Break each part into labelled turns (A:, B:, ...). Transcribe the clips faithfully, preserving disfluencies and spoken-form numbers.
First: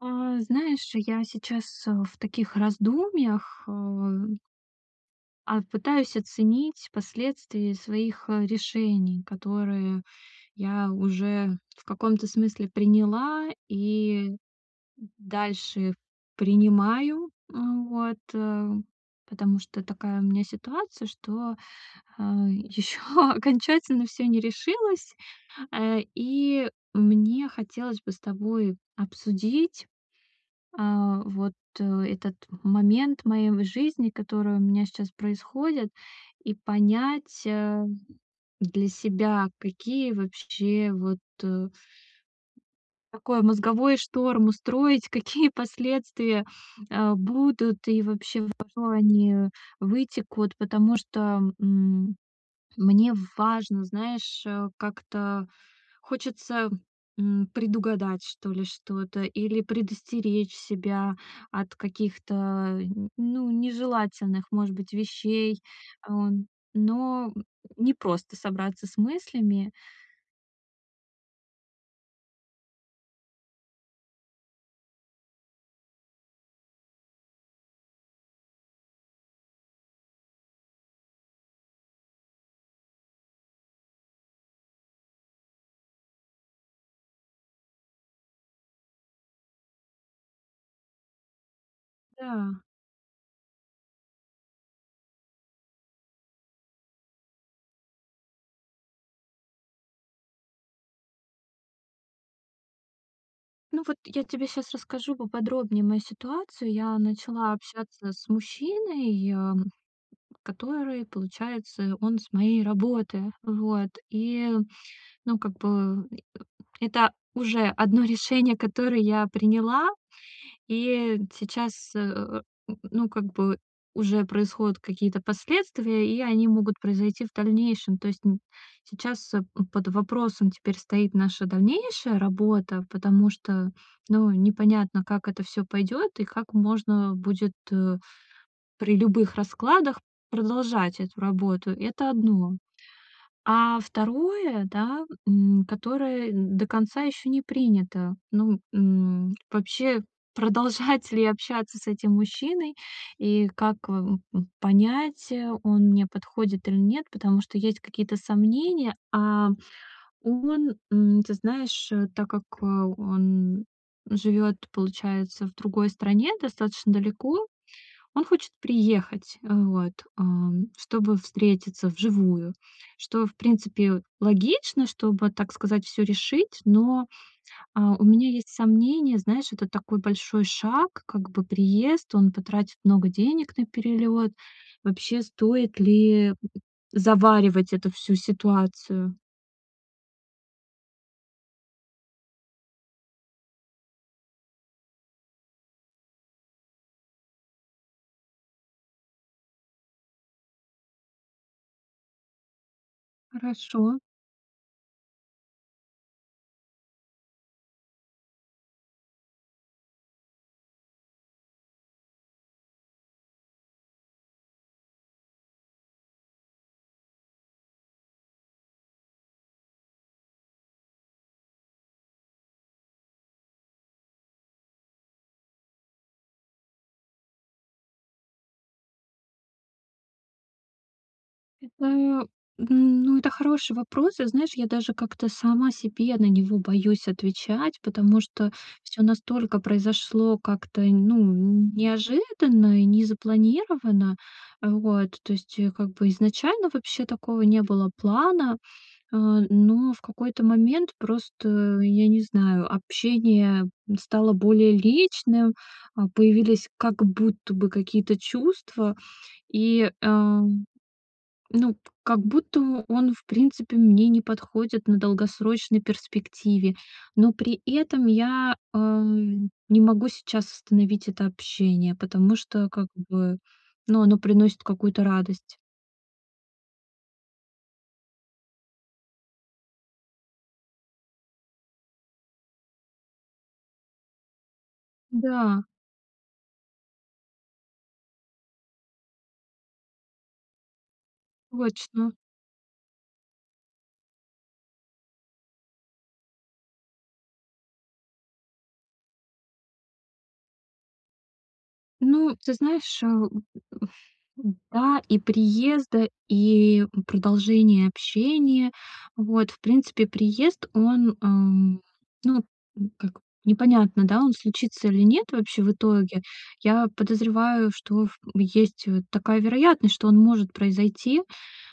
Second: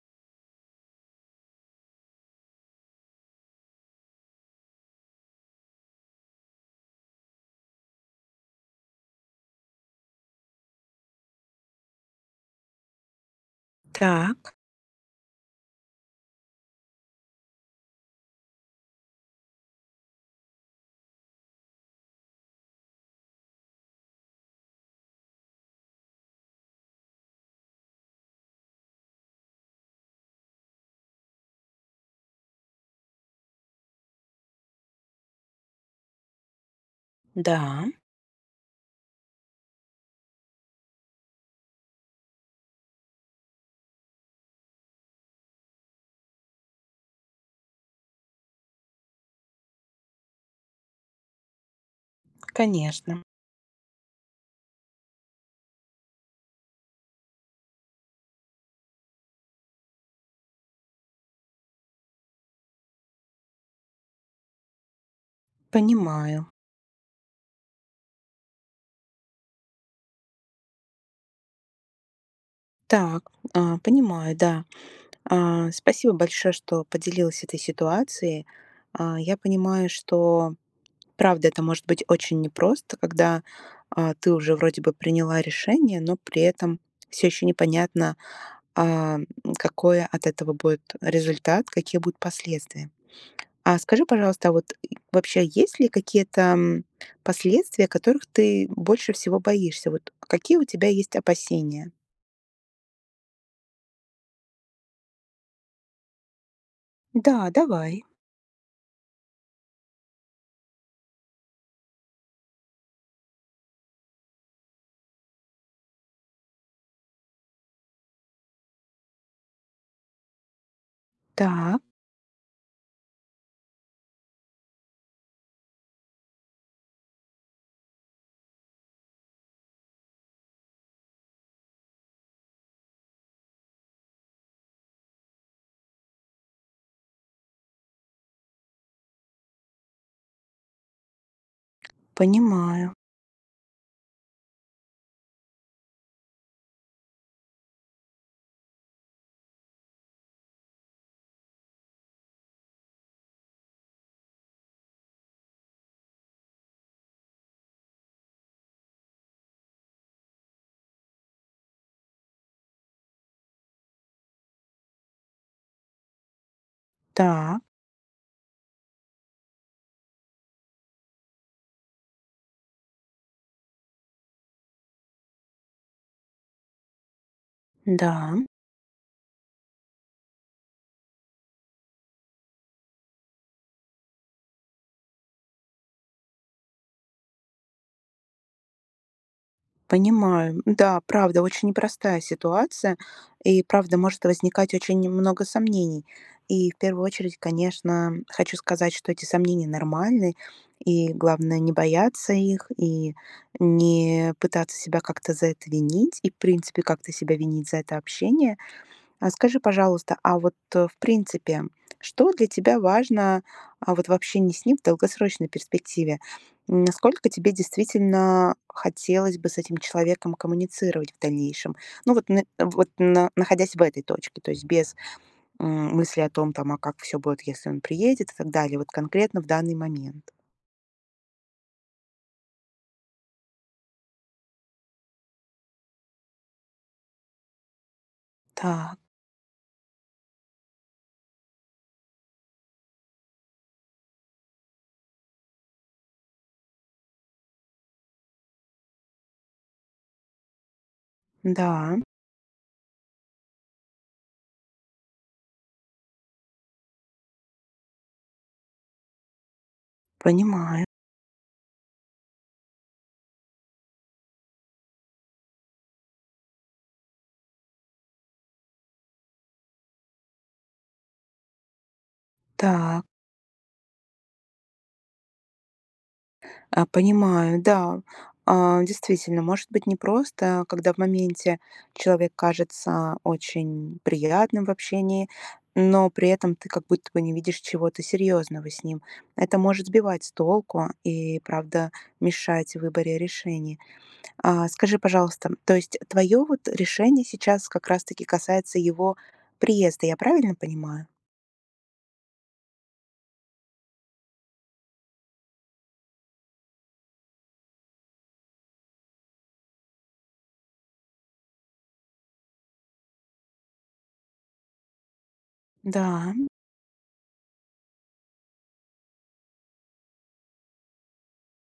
A: А, знаешь, я сейчас, э, в таких раздумьях, э, а, пытаюсь оценить последствия своих, э, решений, которые я уже в каком-то смысле приняла и
B: Так,
A: дальше принимаю. М, вот, э, потому что такая у меня ситуация, что, а, еще окончательно все не решилось, э, и мне хотелось бы с тобой обсудить, а, вот э, этот момент моей жизни, который у меня сейчас происходит, и понять, э,
B: да,
A: для себя, какие вообще вот э, такой мозговой шторм устроить, какие последствия э, будут и вообще во что они вытекут, потому что, м, мне
B: конечно,
A: важно, знаешь, э, как-то Хочется, м, предугадать, что ли, что-то или предостеречь себя от каких-то, н ну, нежелательных, может быть, вещей,
B: понимаю.
A: ам, но не просто собраться с мыслями.
B: Так, а, понимаю, да. А, спасибо большое, что поделилась этой ситуацией. А, я понимаю, что правда это может быть очень непросто, когда а, ты уже вроде бы приняла решение, но при этом все еще непонятно, а, м, какой от этого будет результат, какие будут
A: Да.
B: последствия. А скажи, пожалуйста, а вот и вообще есть ли какие-то, м, последствия, которых ты больше всего боишься? Вот какие у тебя есть опасения?
A: Ну, вот я тебе сейчас расскажу поподробнее мою ситуацию. Я
B: Да,
A: начала
B: давай.
A: общаться с мужчиной, ам, который, получается, он с моей работы. Вот, и, ну, как бы это уже одно решение, которое я приняла. И
B: Так,
A: сейчас, э, ну, как бы уже происходят какие-то последствия, и они могут произойти в дальнейшем. То есть н- сейчас, э, под вопросом теперь стоит наша дальнейшая работа, потому что, ну, непонятно, как это все пойдет и как можно будет, э, при любых раскладах, продолжать эту работу. Это одно.
B: понимаю.
A: А второе, да, м, которое до конца еще не принято. Ну, м, вообще, продолжать ли общаться с этим мужчиной и как, м, м, понять, э, он мне подходит или нет, потому что есть какие-то сомнения, а он, м, ты знаешь, э, так как, э, он живет, получается, в другой стране, достаточно далеко,
B: Так,
A: он хочет приехать, э, вот, ам, чтобы встретиться вживую, что, в принципе, логично, чтобы, так сказать, все решить, но, а, у меня
B: да.
A: есть сомнения, знаешь, это такой большой шаг, как бы приезд, он потратит много денег на перелет. Вообще, стоит ли заваривать эту всю ситуацию?
B: Понимаю. Да, правда, очень непростая ситуация, и правда может возникать очень много сомнений. И в первую очередь, конечно, хочу сказать, что эти сомнения нормальны, и главное не бояться их, и
A: Хорошо.
B: не пытаться себя как-то за это винить, и в принципе как-то себя винить за это общение. А скажи, пожалуйста, а вот, э, в принципе, что для тебя важно, а, вот вообще не с ним в долгосрочной перспективе? М, насколько тебе действительно хотелось бы с этим человеком коммуницировать в дальнейшем? Ну, вот на вот на находясь в этой точке, то есть без, м, мысли о том, там, а как все будет, если он приедет и так далее. Вот конкретно в данный момент.
A: Это, м, ну, это хороший вопрос. И знаешь, я даже как-то сама себе на него боюсь отвечать, потому что
B: Так,
A: все настолько произошло как-то, ну, неожиданно и не запланировано. Э, вот, то есть, э, как бы изначально вообще такого не было плана, э, но в какой-то момент просто,
B: да,
A: я не знаю, общение стало более личным, а, появились как будто бы какие-то чувства. И, э
B: понимаю.
A: ну, п как будто он, в принципе, мне не подходит на долгосрочной перспективе, но при этом я, а, не могу сейчас остановить это общение, потому что как
B: Так.
A: бы, ну, оно приносит какую-то радость.
B: А, понимаю, да. А, действительно, может быть непросто, когда в моменте человек кажется очень приятным в общении,
A: Да,
B: но при этом ты как будто бы не видишь чего-то серьезного с ним. Это может сбивать с толку и, правда,
A: точно.
B: мешать в выборе решений. А, скажи, пожалуйста, то есть твое вот решение сейчас как раз-таки касается его приезда, я правильно понимаю?
A: Ну, ты знаешь, а, да, и приезда, и продолжение общения. Вот, в принципе, приезд, он, ам, ну, м, как непонятно, да, он случится или нет вообще в итоге.
B: Да,
A: Я подозреваю, что в- есть, э, такая вероятность, что он может произойти,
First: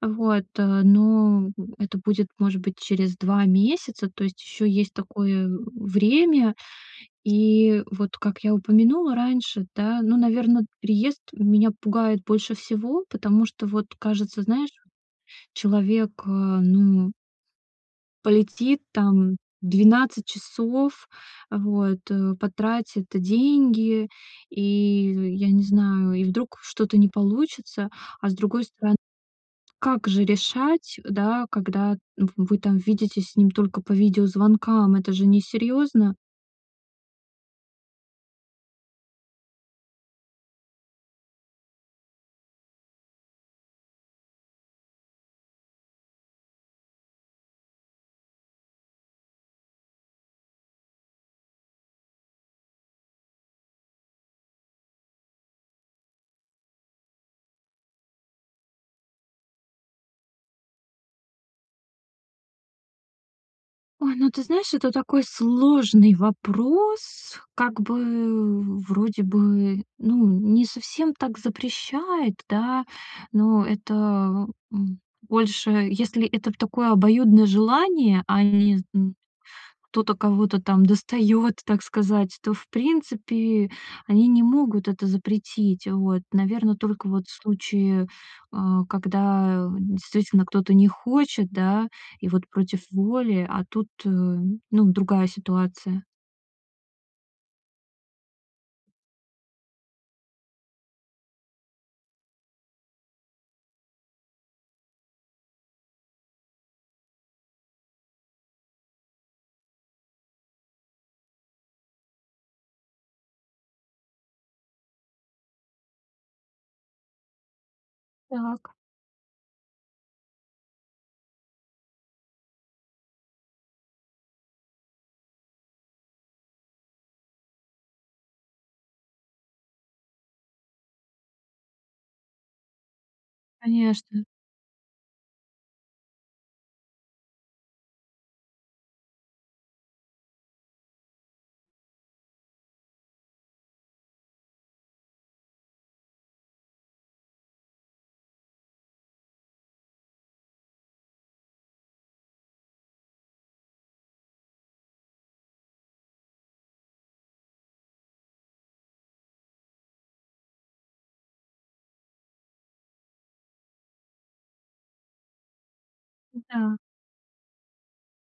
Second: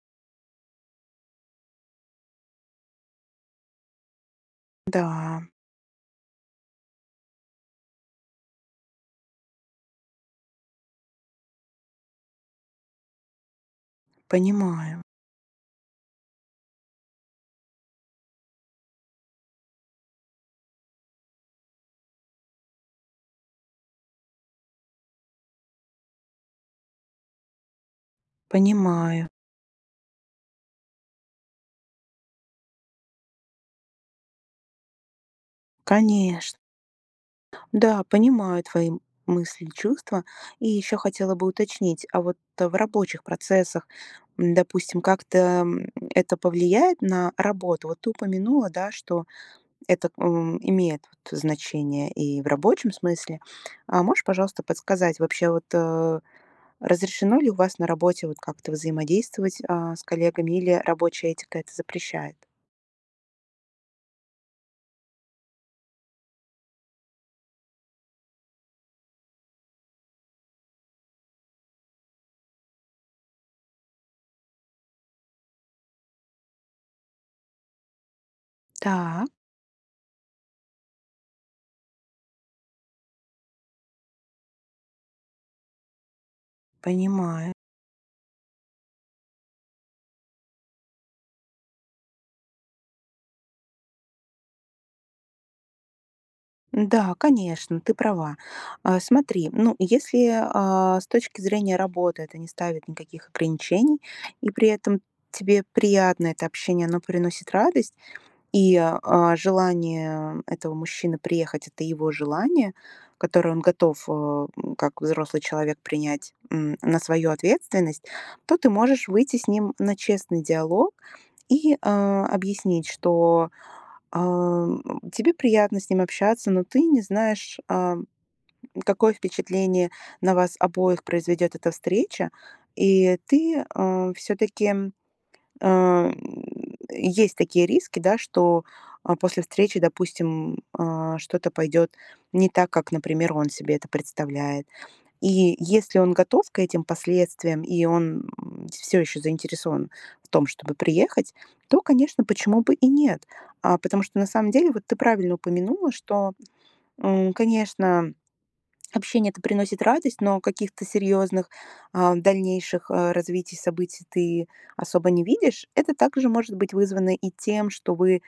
A: вот, э, но это будет, может быть, через два месяца, то есть еще есть
B: да,
A: такое, э, время, и вот, как я упомянула раньше, да, ну, наверное, переезд меня пугает больше всего, потому что вот кажется, знаешь,
B: понимаю,
A: человек, э, ну, полетит там двенадцать часов, вот, э, потратит деньги, и, я не знаю, и вдруг что-то не получится. А с другой стороны,
B: понимаю,
A: как же решать, да, когда вы там видитесь с ним только по видеозвонкам? Это же несерьезно.
B: конечно. Да, понимаю твои мысли и чувства. И еще хотела бы уточнить, а вот э, в рабочих процессах, м, допустим, как-то м, это повлияет на работу? Вот ты упомянула, да, что это м, имеет вот значение и в рабочем смысле. А можешь, пожалуйста, подсказать вообще вот э, разрешено ли у вас на работе вот как-то взаимодействовать а, с коллегами или рабочая этика это запрещает?
A: Ой, ну ты знаешь, это такой сложный вопрос, как бы вроде бы, ну, не совсем так запрещает, да, но это, м, больше, если это такое обоюдное желание, а не, м,
B: Так,
A: кто-то кого-то там достает, так сказать, то, в принципе, они не могут это запретить. Вот. Наверное, только вот в
B: понимаю.
A: случае, а, когда действительно кто-то не хочет, да, и вот против воли, а тут, э, ну, другая ситуация.
B: Да, конечно, ты права. А, смотри, ну, если а, с точки зрения работы это не ставит никаких ограничений, и при этом тебе приятно это общение, оно приносит радость, и а, желание этого мужчины приехать, это его желание, которое он готов, а, м, как взрослый человек, принять м, на свою ответственность, то ты
A: Так,
B: можешь выйти с ним на честный диалог и а, объяснить, что Ам, тебе приятно с ним общаться, но ты не знаешь, ам, какое впечатление на вас обоих произведет эта встреча. И ты
A: конечно.
B: все-таки а, есть такие риски, да, что, а, после встречи, допустим, а, что-то пойдет не так, как, например, он себе это представляет. И если он готов к этим последствиям, и он все еще заинтересован в том, чтобы приехать, то, конечно, почему бы и нет? А, потому что на самом деле, вот ты правильно упомянула, что, м, конечно, общение это приносит радость, но каких-то серьезных а, дальнейших а, развитий событий ты особо не видишь. Это также может быть
A: Да,
B: вызвано и тем, что вы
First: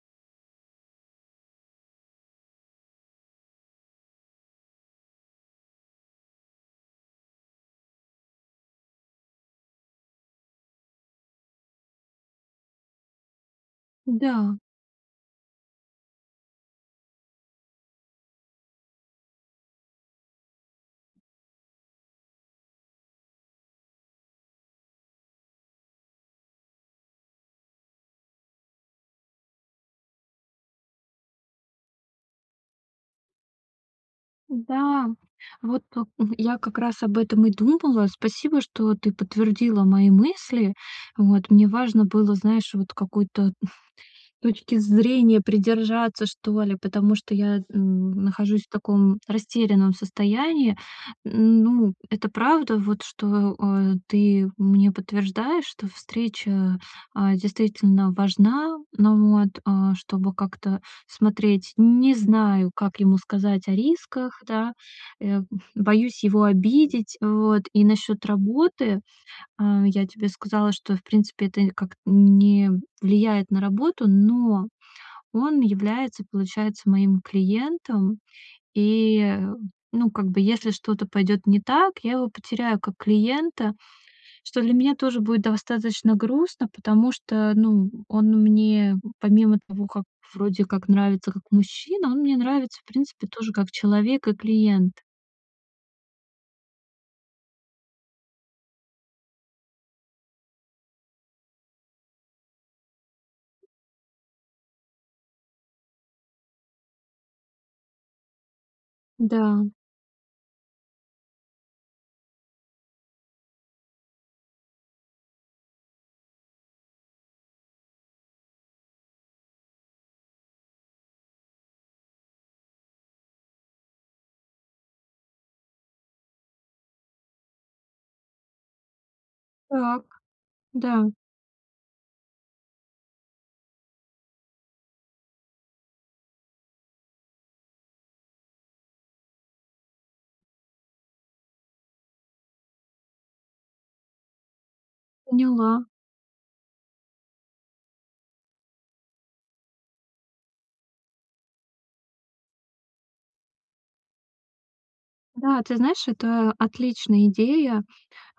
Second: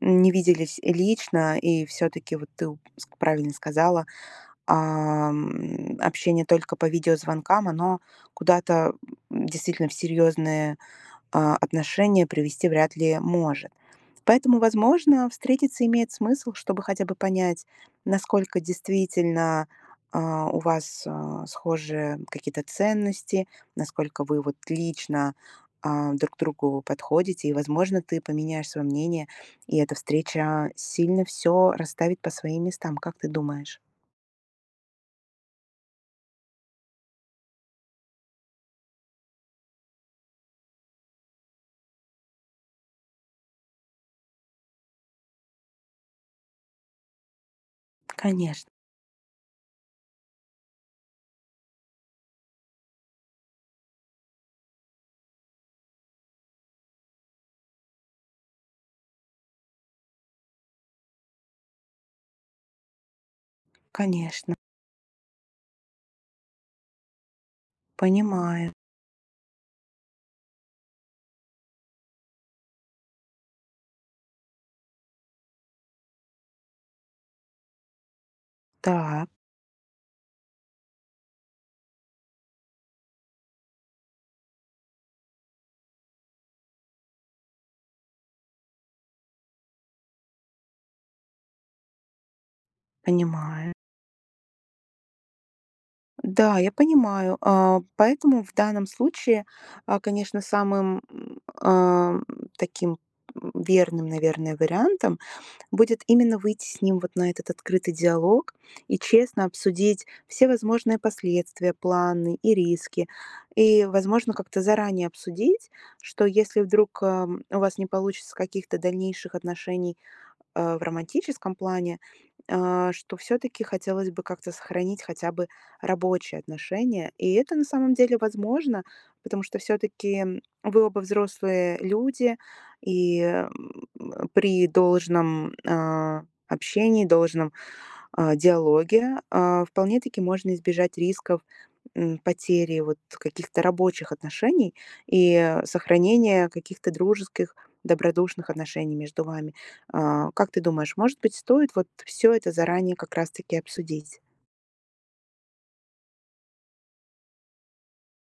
B: не виделись лично, и все-таки, вот ты ск- правильно сказала, а, м, общение только по видеозвонкам, оно куда-то м, действительно в серьезные а, отношения привести вряд ли может.
A: да,
B: Поэтому, возможно, встретиться имеет смысл, чтобы хотя бы понять, насколько действительно а, у вас а, схожи какие-то ценности, насколько вы вот лично а, друг к другу подходите, и, возможно, ты поменяешь свое мнение, и эта встреча сильно все расставит по своим местам. Как ты думаешь?
A: да. Вот э, я как раз об этом и думала. Спасибо, что ты подтвердила мои мысли. Вот, мне важно было, знаешь, вот какой-то Точки зрения придержаться, что ли, потому что я, м, нахожусь в
B: Конечно,
A: таком растерянном состоянии. Ну, это правда, вот что, э, ты мне подтверждаешь, что встреча, а, действительно важна. Ну вот, а, чтобы как-то смотреть, не знаю, как ему сказать о рисках,
B: конечно,
A: да, э, боюсь его обидеть. Вот. И насчет
B: понимаю.
A: работы, а, я тебе сказала, что, в принципе, это как не влияет на работу, но он является, получается, моим клиентом.
B: Так,
A: И, ну, как бы, если что-то пойдет не так, я его потеряю как клиента, что для меня тоже будет достаточно грустно, потому что, ну, он мне, помимо того, как вроде как нравится как мужчина, он мне нравится, в принципе, тоже как
B: понимаю.
A: человек и клиент.
B: Да, я понимаю. А, поэтому в данном случае, а, конечно, самым м, ам, таким м, верным, наверное, вариантом будет именно выйти с ним вот на этот открытый диалог и
A: Да,
B: честно обсудить все возможные последствия, планы и риски. И, возможно, как-то заранее обсудить, что если вдруг ам, у вас не получится каких-то дальнейших отношений э, в романтическом плане, а, что все-таки хотелось бы как-то сохранить хотя бы рабочие отношения. И это на самом деле возможно, потому что
A: так,
B: все-таки вы
A: да,
B: оба взрослые люди, и м, при должном а, общении, должном а, диалоге, а, вполне-таки можно избежать рисков м, потери вот каких-то рабочих отношений и э,
A: поняла.
B: сохранения каких-то дружеских, добродушных отношений между вами. А, как ты думаешь, может быть, стоит вот все это заранее как раз-таки обсудить?
A: Да, ты знаешь, это отличная идея.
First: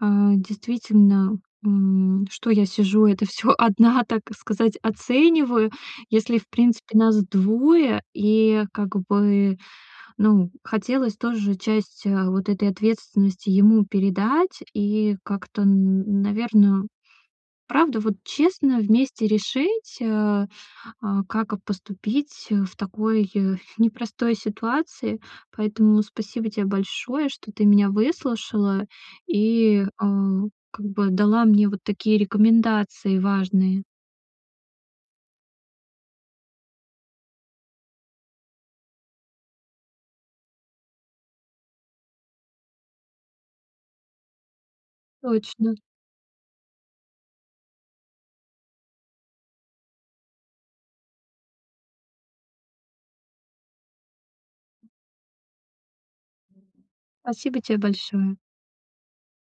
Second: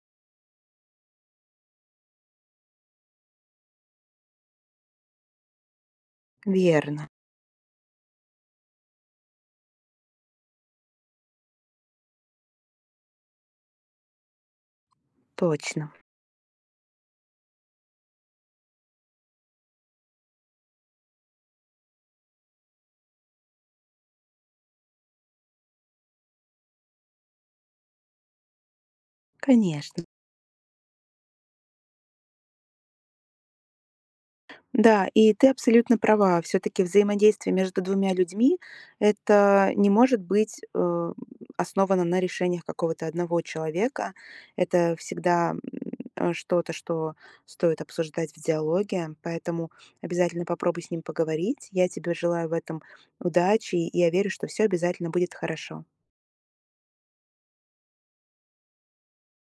A: А, действительно, м, что я сижу, это все одна, так сказать, оцениваю, если, в принципе,
B: Верно,
A: нас двое, и как бы, ну, хотелось тоже часть, а, вот этой ответственности ему передать и как-то,
B: точно,
A: наверное, правда, вот честно вместе решить, а, а, как поступить, э, в такой, э, непростой ситуации. Поэтому спасибо тебе большое, что ты меня выслушала и,
B: конечно.
A: а, как бы, дала мне вот такие рекомендации важные.
B: Да, и ты абсолютно права. Все-таки взаимодействие между двумя людьми это не может быть э, основано на решениях какого-то одного человека. Это всегда м,
A: Точно.
B: э, что-то, что стоит обсуждать в диалоге. Поэтому обязательно попробуй с ним поговорить. Я тебе желаю в этом удачи, и я верю, что все обязательно будет хорошо.
A: Спасибо тебе большое.